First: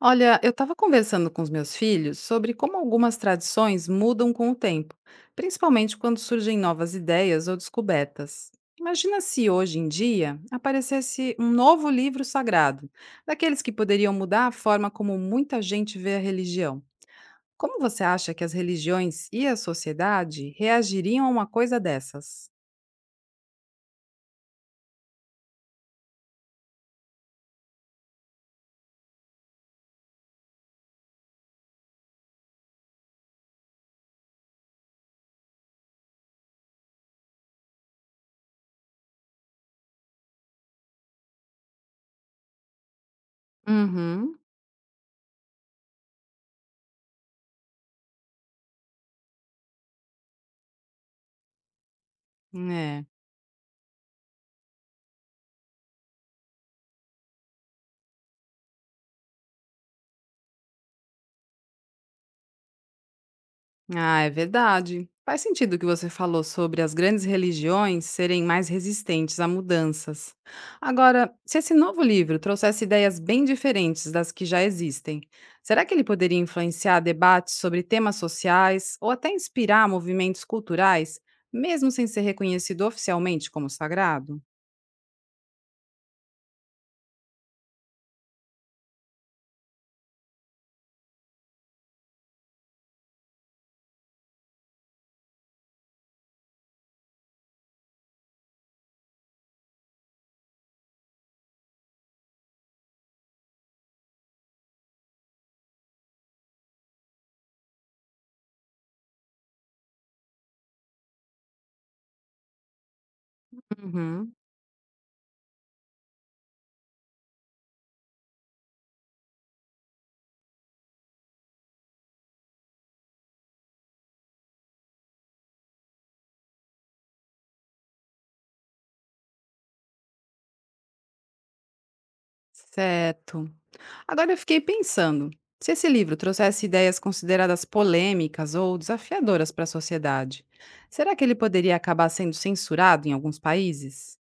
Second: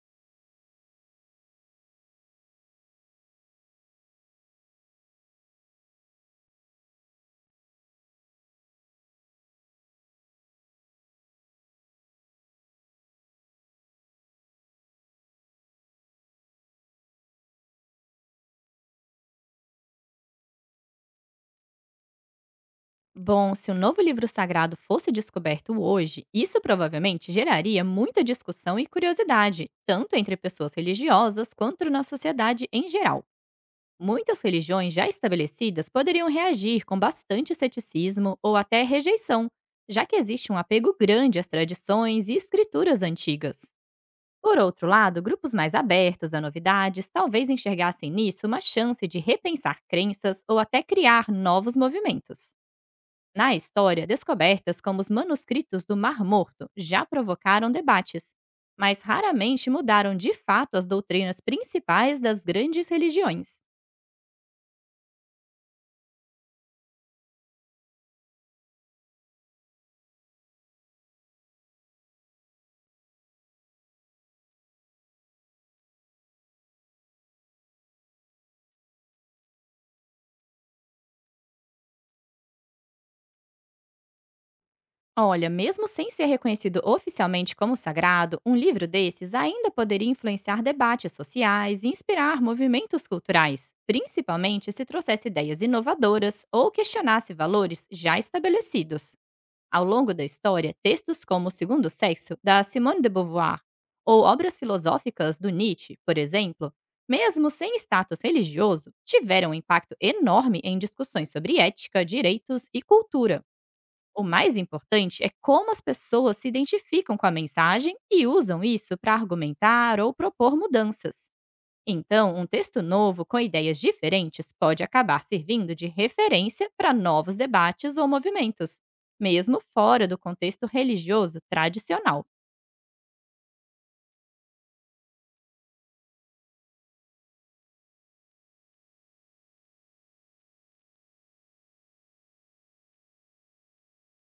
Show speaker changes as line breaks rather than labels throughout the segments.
Olha, eu estava conversando com os meus filhos sobre como algumas tradições mudam com o tempo, principalmente quando surgem novas ideias ou descobertas. Imagina se hoje em dia aparecesse um novo livro sagrado, daqueles que poderiam mudar a forma como muita gente vê a religião. Como você acha que as religiões e a sociedade reagiriam a uma coisa dessas?
Bom, se um novo livro sagrado fosse descoberto hoje, isso provavelmente geraria muita discussão e curiosidade, tanto entre pessoas religiosas quanto na sociedade em geral. Muitas religiões já estabelecidas poderiam reagir com bastante ceticismo ou até rejeição, já que existe um apego grande às tradições e escrituras antigas.
Uhum.
Por outro lado, grupos mais abertos a novidades talvez enxergassem nisso uma chance de repensar crenças ou até criar novos movimentos. Na história, descobertas como os manuscritos do Mar Morto já provocaram debates, mas raramente mudaram de fato as doutrinas principais das grandes religiões.
Ah, é verdade. Faz sentido o que você falou sobre as grandes religiões serem mais resistentes a mudanças. Agora, se esse novo livro trouxesse ideias bem diferentes das que já existem, será que ele poderia influenciar debates sobre temas sociais ou até inspirar movimentos culturais, mesmo sem ser reconhecido oficialmente como sagrado?
Olha, mesmo sem ser reconhecido oficialmente como sagrado, um livro desses ainda poderia influenciar debates sociais e inspirar movimentos culturais, principalmente se trouxesse ideias inovadoras ou questionasse valores já estabelecidos. Ao longo da história, textos como O Segundo Sexo, da Simone de Beauvoir, ou obras filosóficas do Nietzsche, por exemplo, mesmo sem status religioso, tiveram um impacto enorme em discussões sobre ética, direitos e cultura. O
Uhum,
mais importante é como as pessoas se identificam com a mensagem e usam isso para argumentar ou propor mudanças. Então, um texto novo com ideias diferentes pode acabar servindo de referência para novos debates ou movimentos, mesmo fora do contexto religioso tradicional.
certo. Agora eu fiquei pensando, se esse livro trouxesse ideias consideradas polêmicas ou desafiadoras para a sociedade, será que ele poderia acabar sendo censurado em alguns países?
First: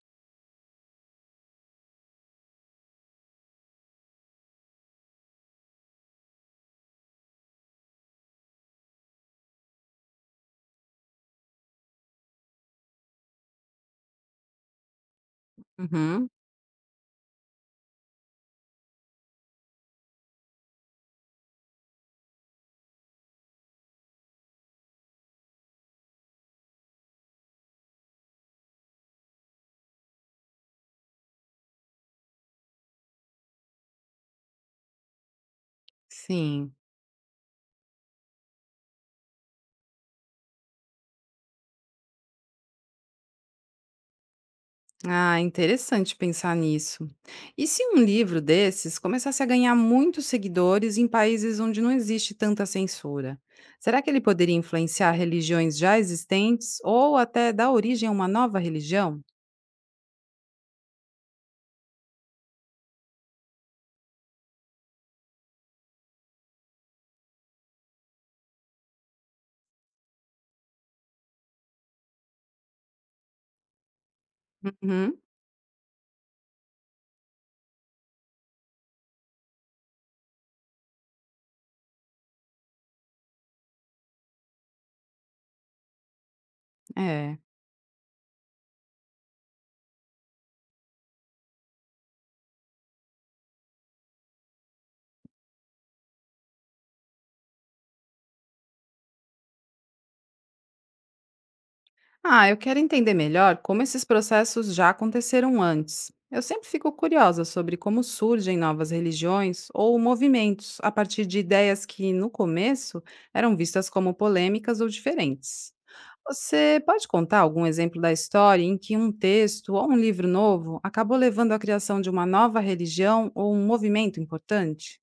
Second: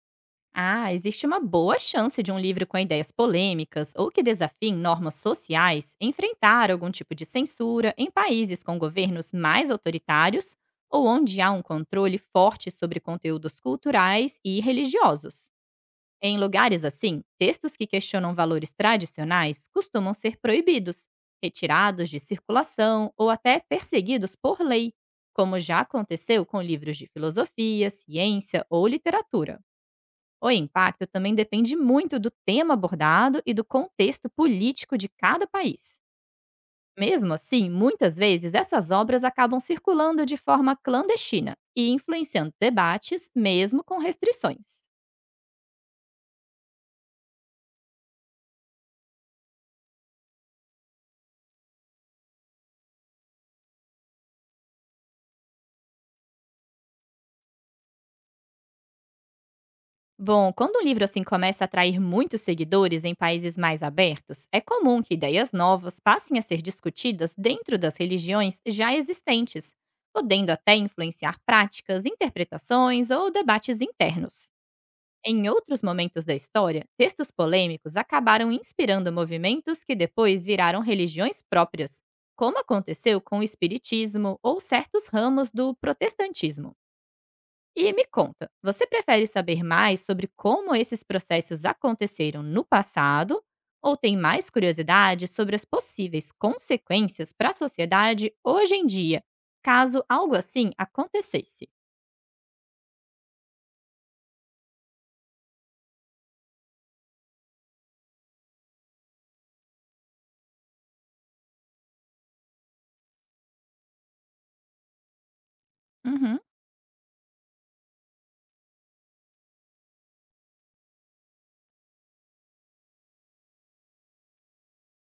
Ah, existe uma boa chance de um livro com ideias polêmicas ou que desafiem normas sociais enfrentar algum tipo de censura em países com governos mais autoritários ou onde há um controle forte sobre conteúdos culturais e religiosos.
Uhum,
Em lugares assim, textos que questionam valores tradicionais costumam ser proibidos, retirados de circulação ou até perseguidos por lei, como já aconteceu com livros de filosofia, ciência ou literatura. O impacto também depende muito do tema abordado e do contexto político de cada país.
sim.
Mesmo assim, muitas vezes essas obras acabam circulando de forma clandestina e influenciando debates, mesmo com restrições.
Ah, interessante pensar nisso. E se um livro desses começasse a ganhar muitos seguidores em países onde não existe tanta censura? Será que ele poderia influenciar religiões já existentes ou até dar origem a uma nova religião?
Bom, quando um livro assim começa a atrair muitos seguidores em países mais abertos, é comum que ideias novas passem a ser discutidas dentro das religiões já existentes, podendo até influenciar práticas, interpretações ou debates internos.
Uhum,
Em outros momentos da história, textos polêmicos acabaram inspirando movimentos que depois viraram religiões próprias, como aconteceu com o Espiritismo ou certos ramos do protestantismo.
é.
E me conta, você prefere saber mais sobre como esses processos aconteceram no passado ou tem mais curiosidade sobre as possíveis consequências para a sociedade hoje em dia, caso algo assim acontecesse?
Ah, eu quero entender melhor como esses processos já aconteceram antes. Eu sempre fico curiosa sobre como surgem novas religiões ou movimentos a partir de ideias que, no começo, eram vistas como polêmicas ou diferentes.
Uhum.
Você pode contar algum exemplo da história em que um texto ou um livro novo acabou levando à criação de uma nova religião ou um movimento importante?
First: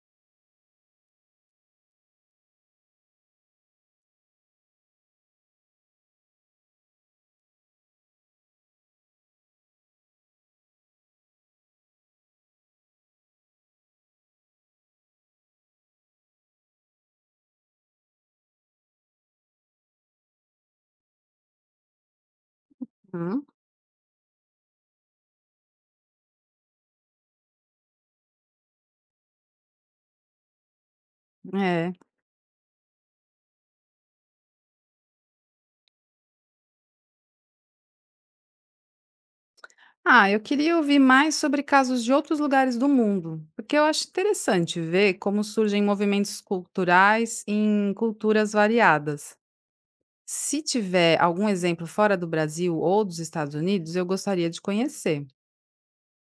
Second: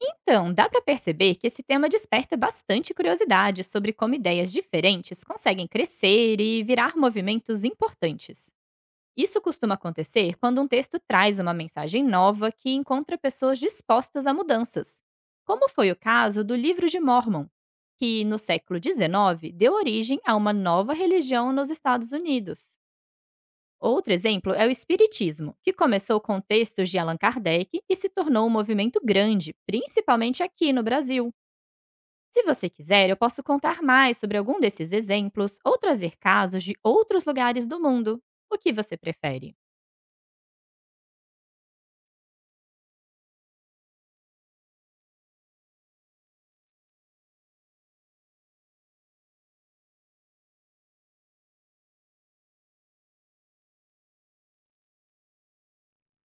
Então, dá para perceber que esse tema desperta bastante curiosidade sobre como ideias diferentes conseguem crescer e virar movimentos importantes. Isso costuma acontecer quando um texto traz uma mensagem nova que encontra pessoas dispostas a mudanças, como foi o caso do Livro de Mormon, que no século XIX deu origem a uma nova religião nos Estados Unidos.
Hum?
Outro exemplo é o Espiritismo, que começou com textos de Allan Kardec e se tornou um movimento grande, principalmente aqui no Brasil.
É.
Se você quiser, eu posso contar mais sobre algum desses exemplos ou trazer casos de outros lugares do mundo. O que você prefere?
Ah, eu queria ouvir mais sobre casos de outros lugares do mundo, porque eu acho interessante ver como surgem movimentos culturais em culturas variadas. Se tiver algum exemplo fora do Brasil ou dos Estados Unidos, eu gostaria de conhecer.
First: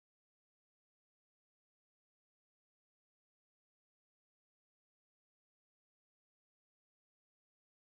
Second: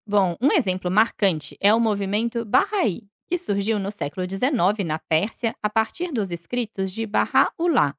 Bom, um exemplo marcante é o movimento Bahá'í, que surgiu no século XIX na Pérsia a partir dos escritos de Bahá'u'lláh.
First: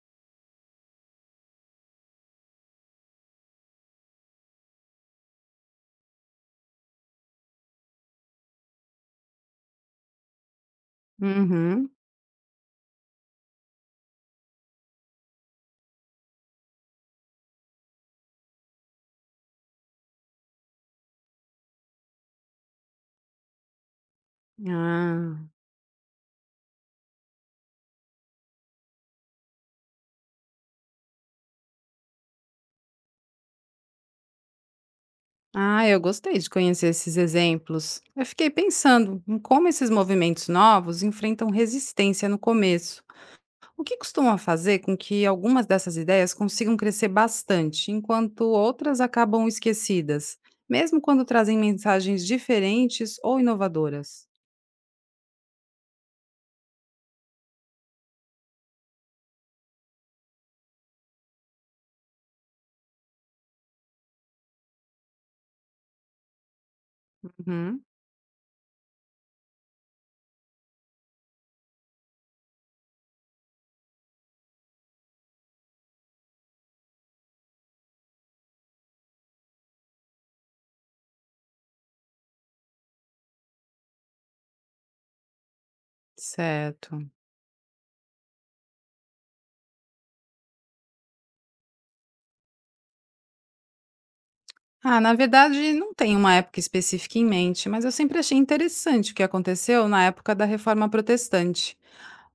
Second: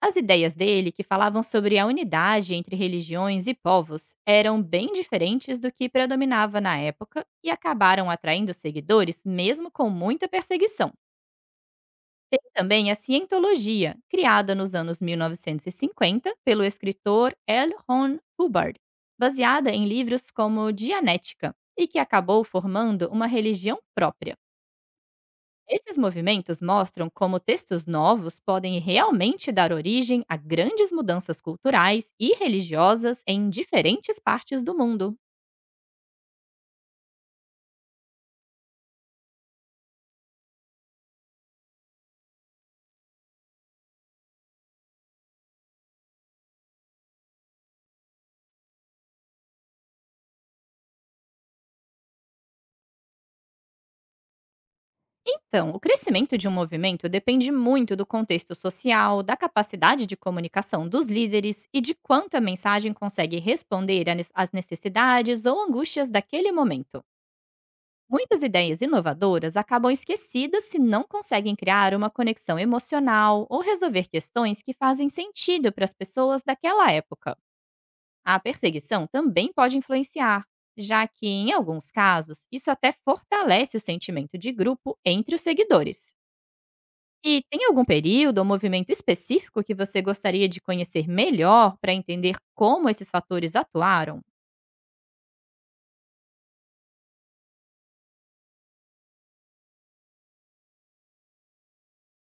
As ideias dele, que falavam sobre a unidade entre religiões e povos, eram bem diferentes do que predominava na época e acabaram atraindo seguidores mesmo com muita perseguição.
Uhum.
Tem também a cientologia, criada nos anos 1950 pelo escritor L. Ron Hubbard, baseada em livros como Dianética, e que acabou formando uma religião própria.
Ah.
Esses movimentos mostram como textos novos podem realmente dar origem a grandes mudanças culturais e religiosas em diferentes partes do mundo.
Ah, eu gostei de conhecer esses exemplos. Eu fiquei pensando em como esses movimentos novos enfrentam resistência no começo. O que costuma fazer com que algumas dessas ideias consigam crescer bastante, enquanto outras acabam esquecidas, mesmo quando trazem mensagens diferentes ou inovadoras?
Então, o crescimento de um movimento depende muito do contexto social, da capacidade de comunicação dos líderes e de quanto a mensagem consegue responder a às necessidades ou angústias daquele momento.
Uhum,
Muitas ideias inovadoras acabam esquecidas se não conseguem criar uma conexão emocional ou resolver questões que fazem sentido para as pessoas daquela época. A perseguição também pode influenciar, já que, em alguns casos, isso até fortalece o sentimento de grupo entre os seguidores.
certo.
E tem algum período ou movimento específico que você gostaria de conhecer melhor para entender como esses fatores atuaram?
Ah, na verdade, não tem uma época específica em mente, mas eu sempre achei interessante o que aconteceu na época da Reforma Protestante.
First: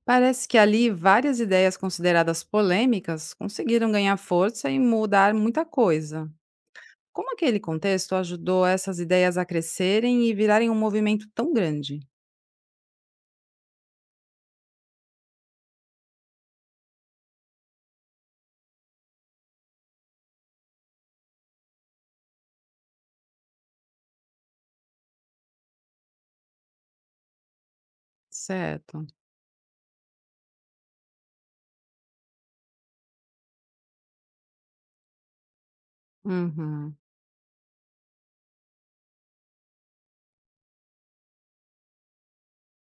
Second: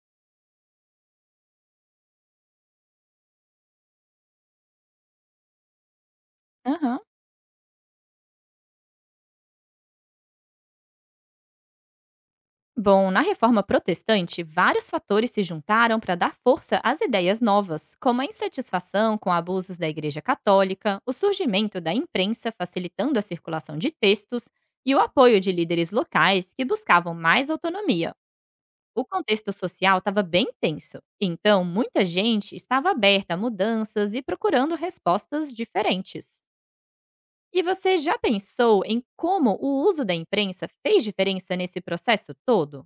Parece que ali várias ideias consideradas polêmicas conseguiram ganhar força e mudar muita coisa.
Aham.
Como aquele contexto ajudou essas ideias a crescerem e virarem um movimento tão grande?
Bom, na reforma protestante, vários fatores se juntaram para dar força às ideias novas, como a insatisfação com abusos da Igreja Católica, o surgimento da imprensa facilitando a circulação de textos e o apoio de líderes locais que buscavam mais autonomia.
Certo.
O contexto social estava bem tenso, então muita gente estava aberta a mudanças e procurando respostas diferentes.
Uhum.
E você já pensou em como o uso da imprensa fez diferença nesse processo todo?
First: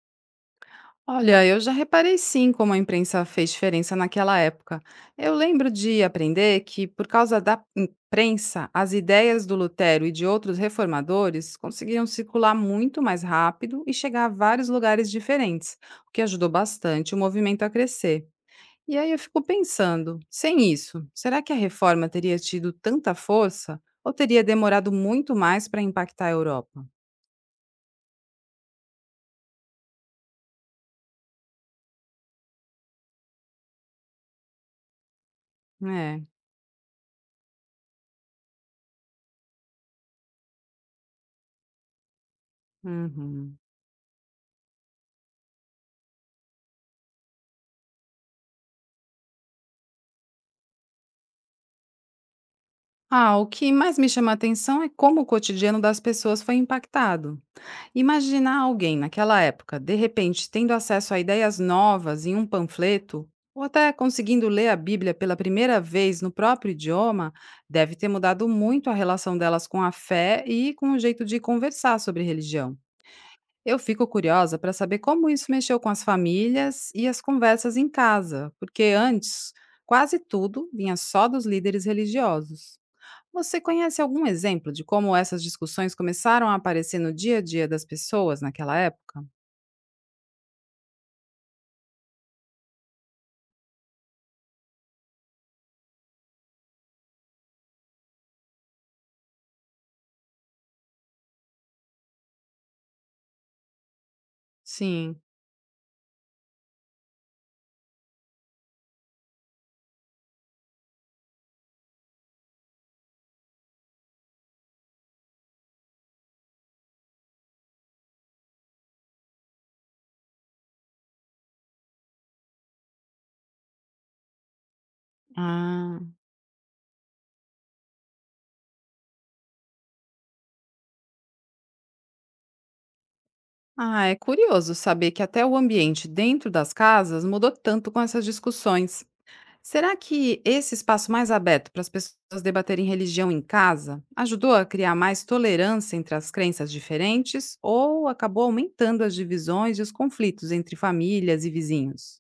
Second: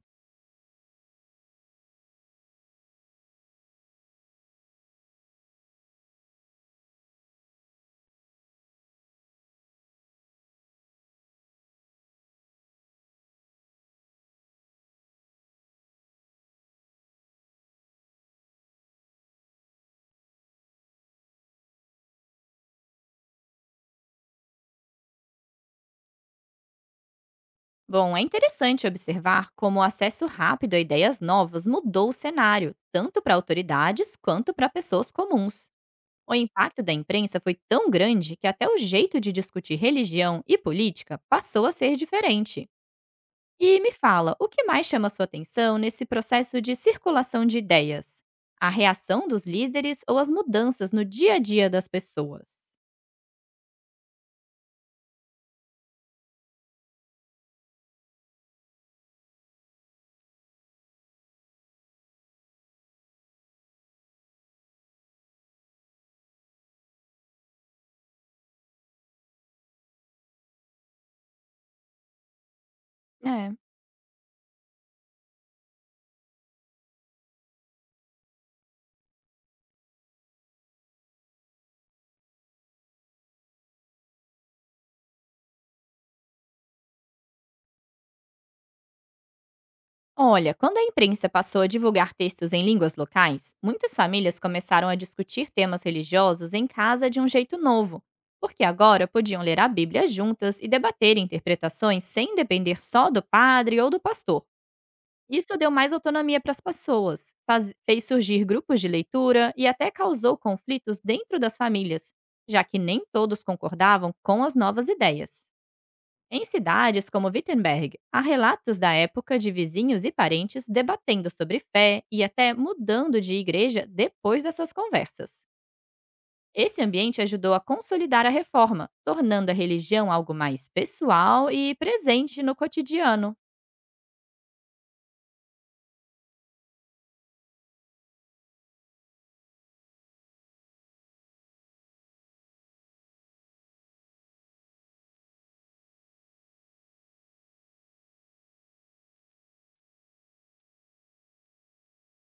Olha, eu já reparei sim como a imprensa fez diferença naquela época. Eu lembro de aprender que, por causa da imprensa, as ideias do Lutero e de outros reformadores conseguiam circular muito mais rápido e chegar a vários lugares diferentes, o que ajudou bastante o movimento a crescer. E aí eu fico pensando, sem isso, será que a reforma teria tido tanta força ou teria demorado muito mais para impactar a Europa?
Bom, é interessante observar como o acesso rápido a ideias novas mudou o cenário, tanto para autoridades quanto para pessoas comuns.
É.
O impacto da imprensa foi tão grande que até o jeito de discutir religião e política passou a ser diferente.
Uhum.
E me fala, o que mais chama sua atenção nesse processo de circulação de ideias? A reação dos líderes ou as mudanças no dia a dia das pessoas?
Ah, o que mais me chama a atenção é como o cotidiano das pessoas foi impactado. Imaginar alguém naquela época, de repente, tendo acesso a ideias novas em um panfleto, ou até conseguindo ler a Bíblia pela primeira vez no próprio idioma, deve ter mudado muito a relação delas com a fé e com o jeito de conversar sobre religião.
É.
Eu fico curiosa para saber como isso mexeu com as famílias e as conversas em casa, porque antes quase tudo vinha só dos líderes religiosos. Você conhece algum exemplo de como essas discussões começaram a aparecer no dia a dia das pessoas naquela época?
Olha, quando a imprensa passou a divulgar textos em línguas locais, muitas famílias começaram a discutir temas religiosos em casa de um jeito novo, porque agora podiam ler a Bíblia juntas e debater interpretações sem depender só do padre ou do pastor.
Sim.
Isso deu mais autonomia para as pessoas, fez surgir grupos de leitura e até causou conflitos dentro das famílias, já que nem todos concordavam com as novas ideias. Em cidades como Wittenberg, há relatos da época de vizinhos e parentes debatendo sobre fé e até mudando de igreja depois dessas conversas.
Ah.
Esse ambiente ajudou a consolidar a reforma, tornando a religião algo mais pessoal e presente no cotidiano.
Ah, é curioso saber que até o ambiente dentro das casas mudou tanto com essas discussões. Será que esse espaço mais aberto para as pessoas debaterem religião em casa ajudou a criar mais tolerância entre as crenças diferentes ou acabou aumentando as divisões e os conflitos entre famílias e vizinhos?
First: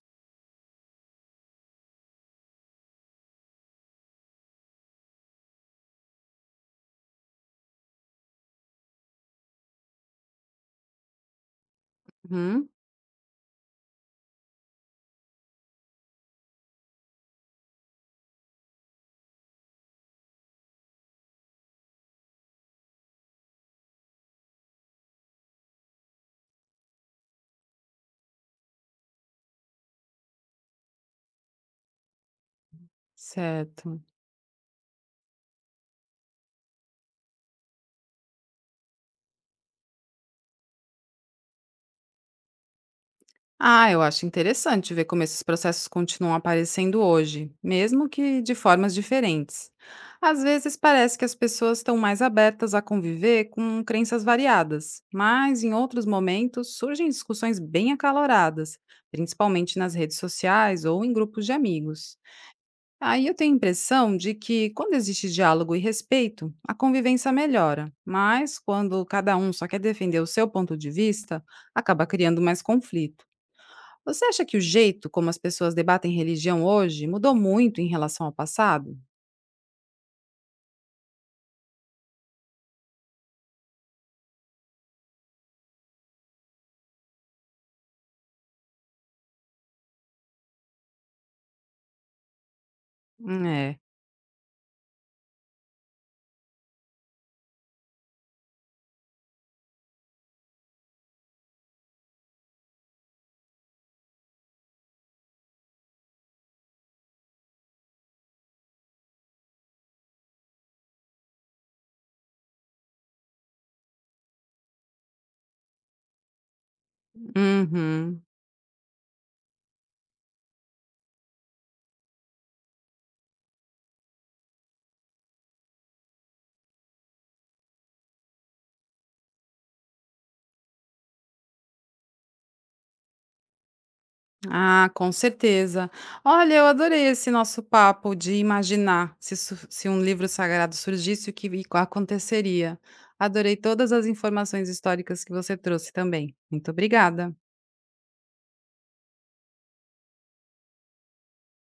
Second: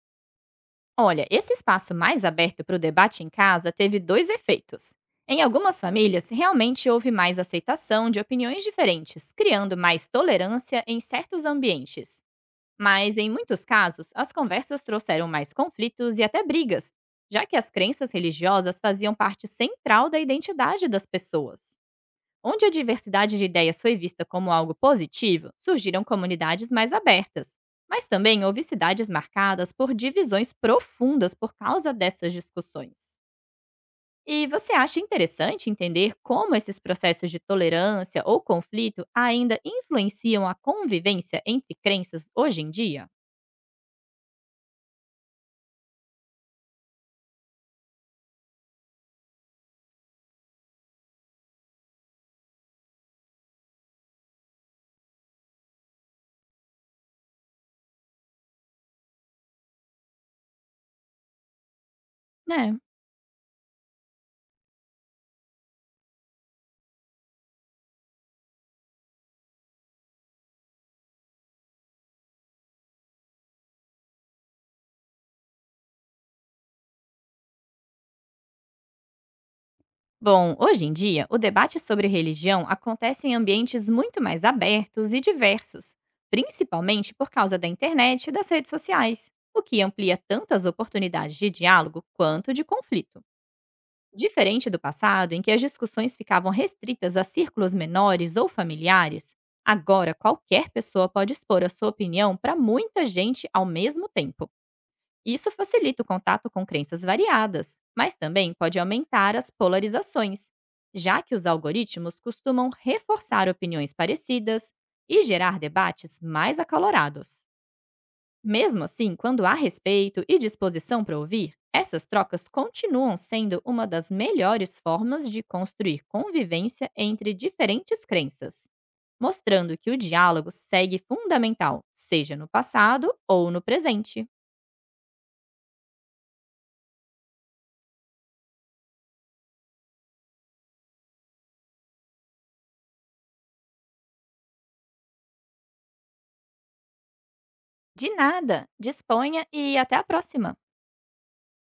Olha, esse espaço mais aberto para o debate em casa teve dois efeitos. Em algumas famílias, realmente houve mais aceitação de opiniões diferentes, criando mais tolerância em certos ambientes.
Uhum,
Mas, em muitos casos, as conversas trouxeram mais conflitos e até brigas, já que as crenças religiosas faziam parte central da identidade das pessoas. Onde a diversidade de ideias foi vista como algo positivo, surgiram comunidades mais abertas. Mas também houve cidades marcadas por divisões profundas por causa dessas discussões.
certo.
E você acha interessante entender como esses processos de tolerância ou conflito ainda influenciam a convivência entre crenças hoje em dia?
Ah, eu acho interessante ver como esses processos continuam aparecendo hoje, mesmo que de formas diferentes. Às vezes parece que as pessoas estão mais abertas a conviver com crenças variadas, mas em outros momentos surgem discussões bem acaloradas, principalmente nas redes sociais ou em grupos de amigos.
Né?
Aí eu tenho a impressão de que quando existe diálogo e respeito, a convivência melhora, mas quando cada um só quer defender o seu ponto de vista, acaba criando mais conflito. Você acha que o jeito como as pessoas debatem religião hoje mudou muito em relação ao passado?
Bom, hoje em dia, o debate sobre religião acontece em ambientes muito mais abertos e diversos, principalmente por causa da internet e das redes sociais, o que amplia tanto as oportunidades de diálogo quanto de conflito.
É.
Diferente do passado, em que as discussões ficavam restritas a círculos menores ou familiares, agora qualquer pessoa pode expor a sua opinião para muita gente ao mesmo tempo. Isso facilita o contato com crenças variadas, mas também pode aumentar as polarizações, já que os algoritmos costumam reforçar opiniões parecidas e gerar debates mais acalorados.
Uhum.
Mesmo assim, quando há respeito e disposição para ouvir, essas trocas continuam sendo uma das melhores formas de construir convivência entre diferentes crenças, mostrando que o diálogo segue fundamental, seja no passado ou no presente.
Ah, com certeza. Olha, eu adorei esse nosso papo de imaginar se, se um livro sagrado surgisse, o que aconteceria. Adorei todas as informações históricas que você trouxe também. Muito obrigada.
De nada. Disponha e até a próxima.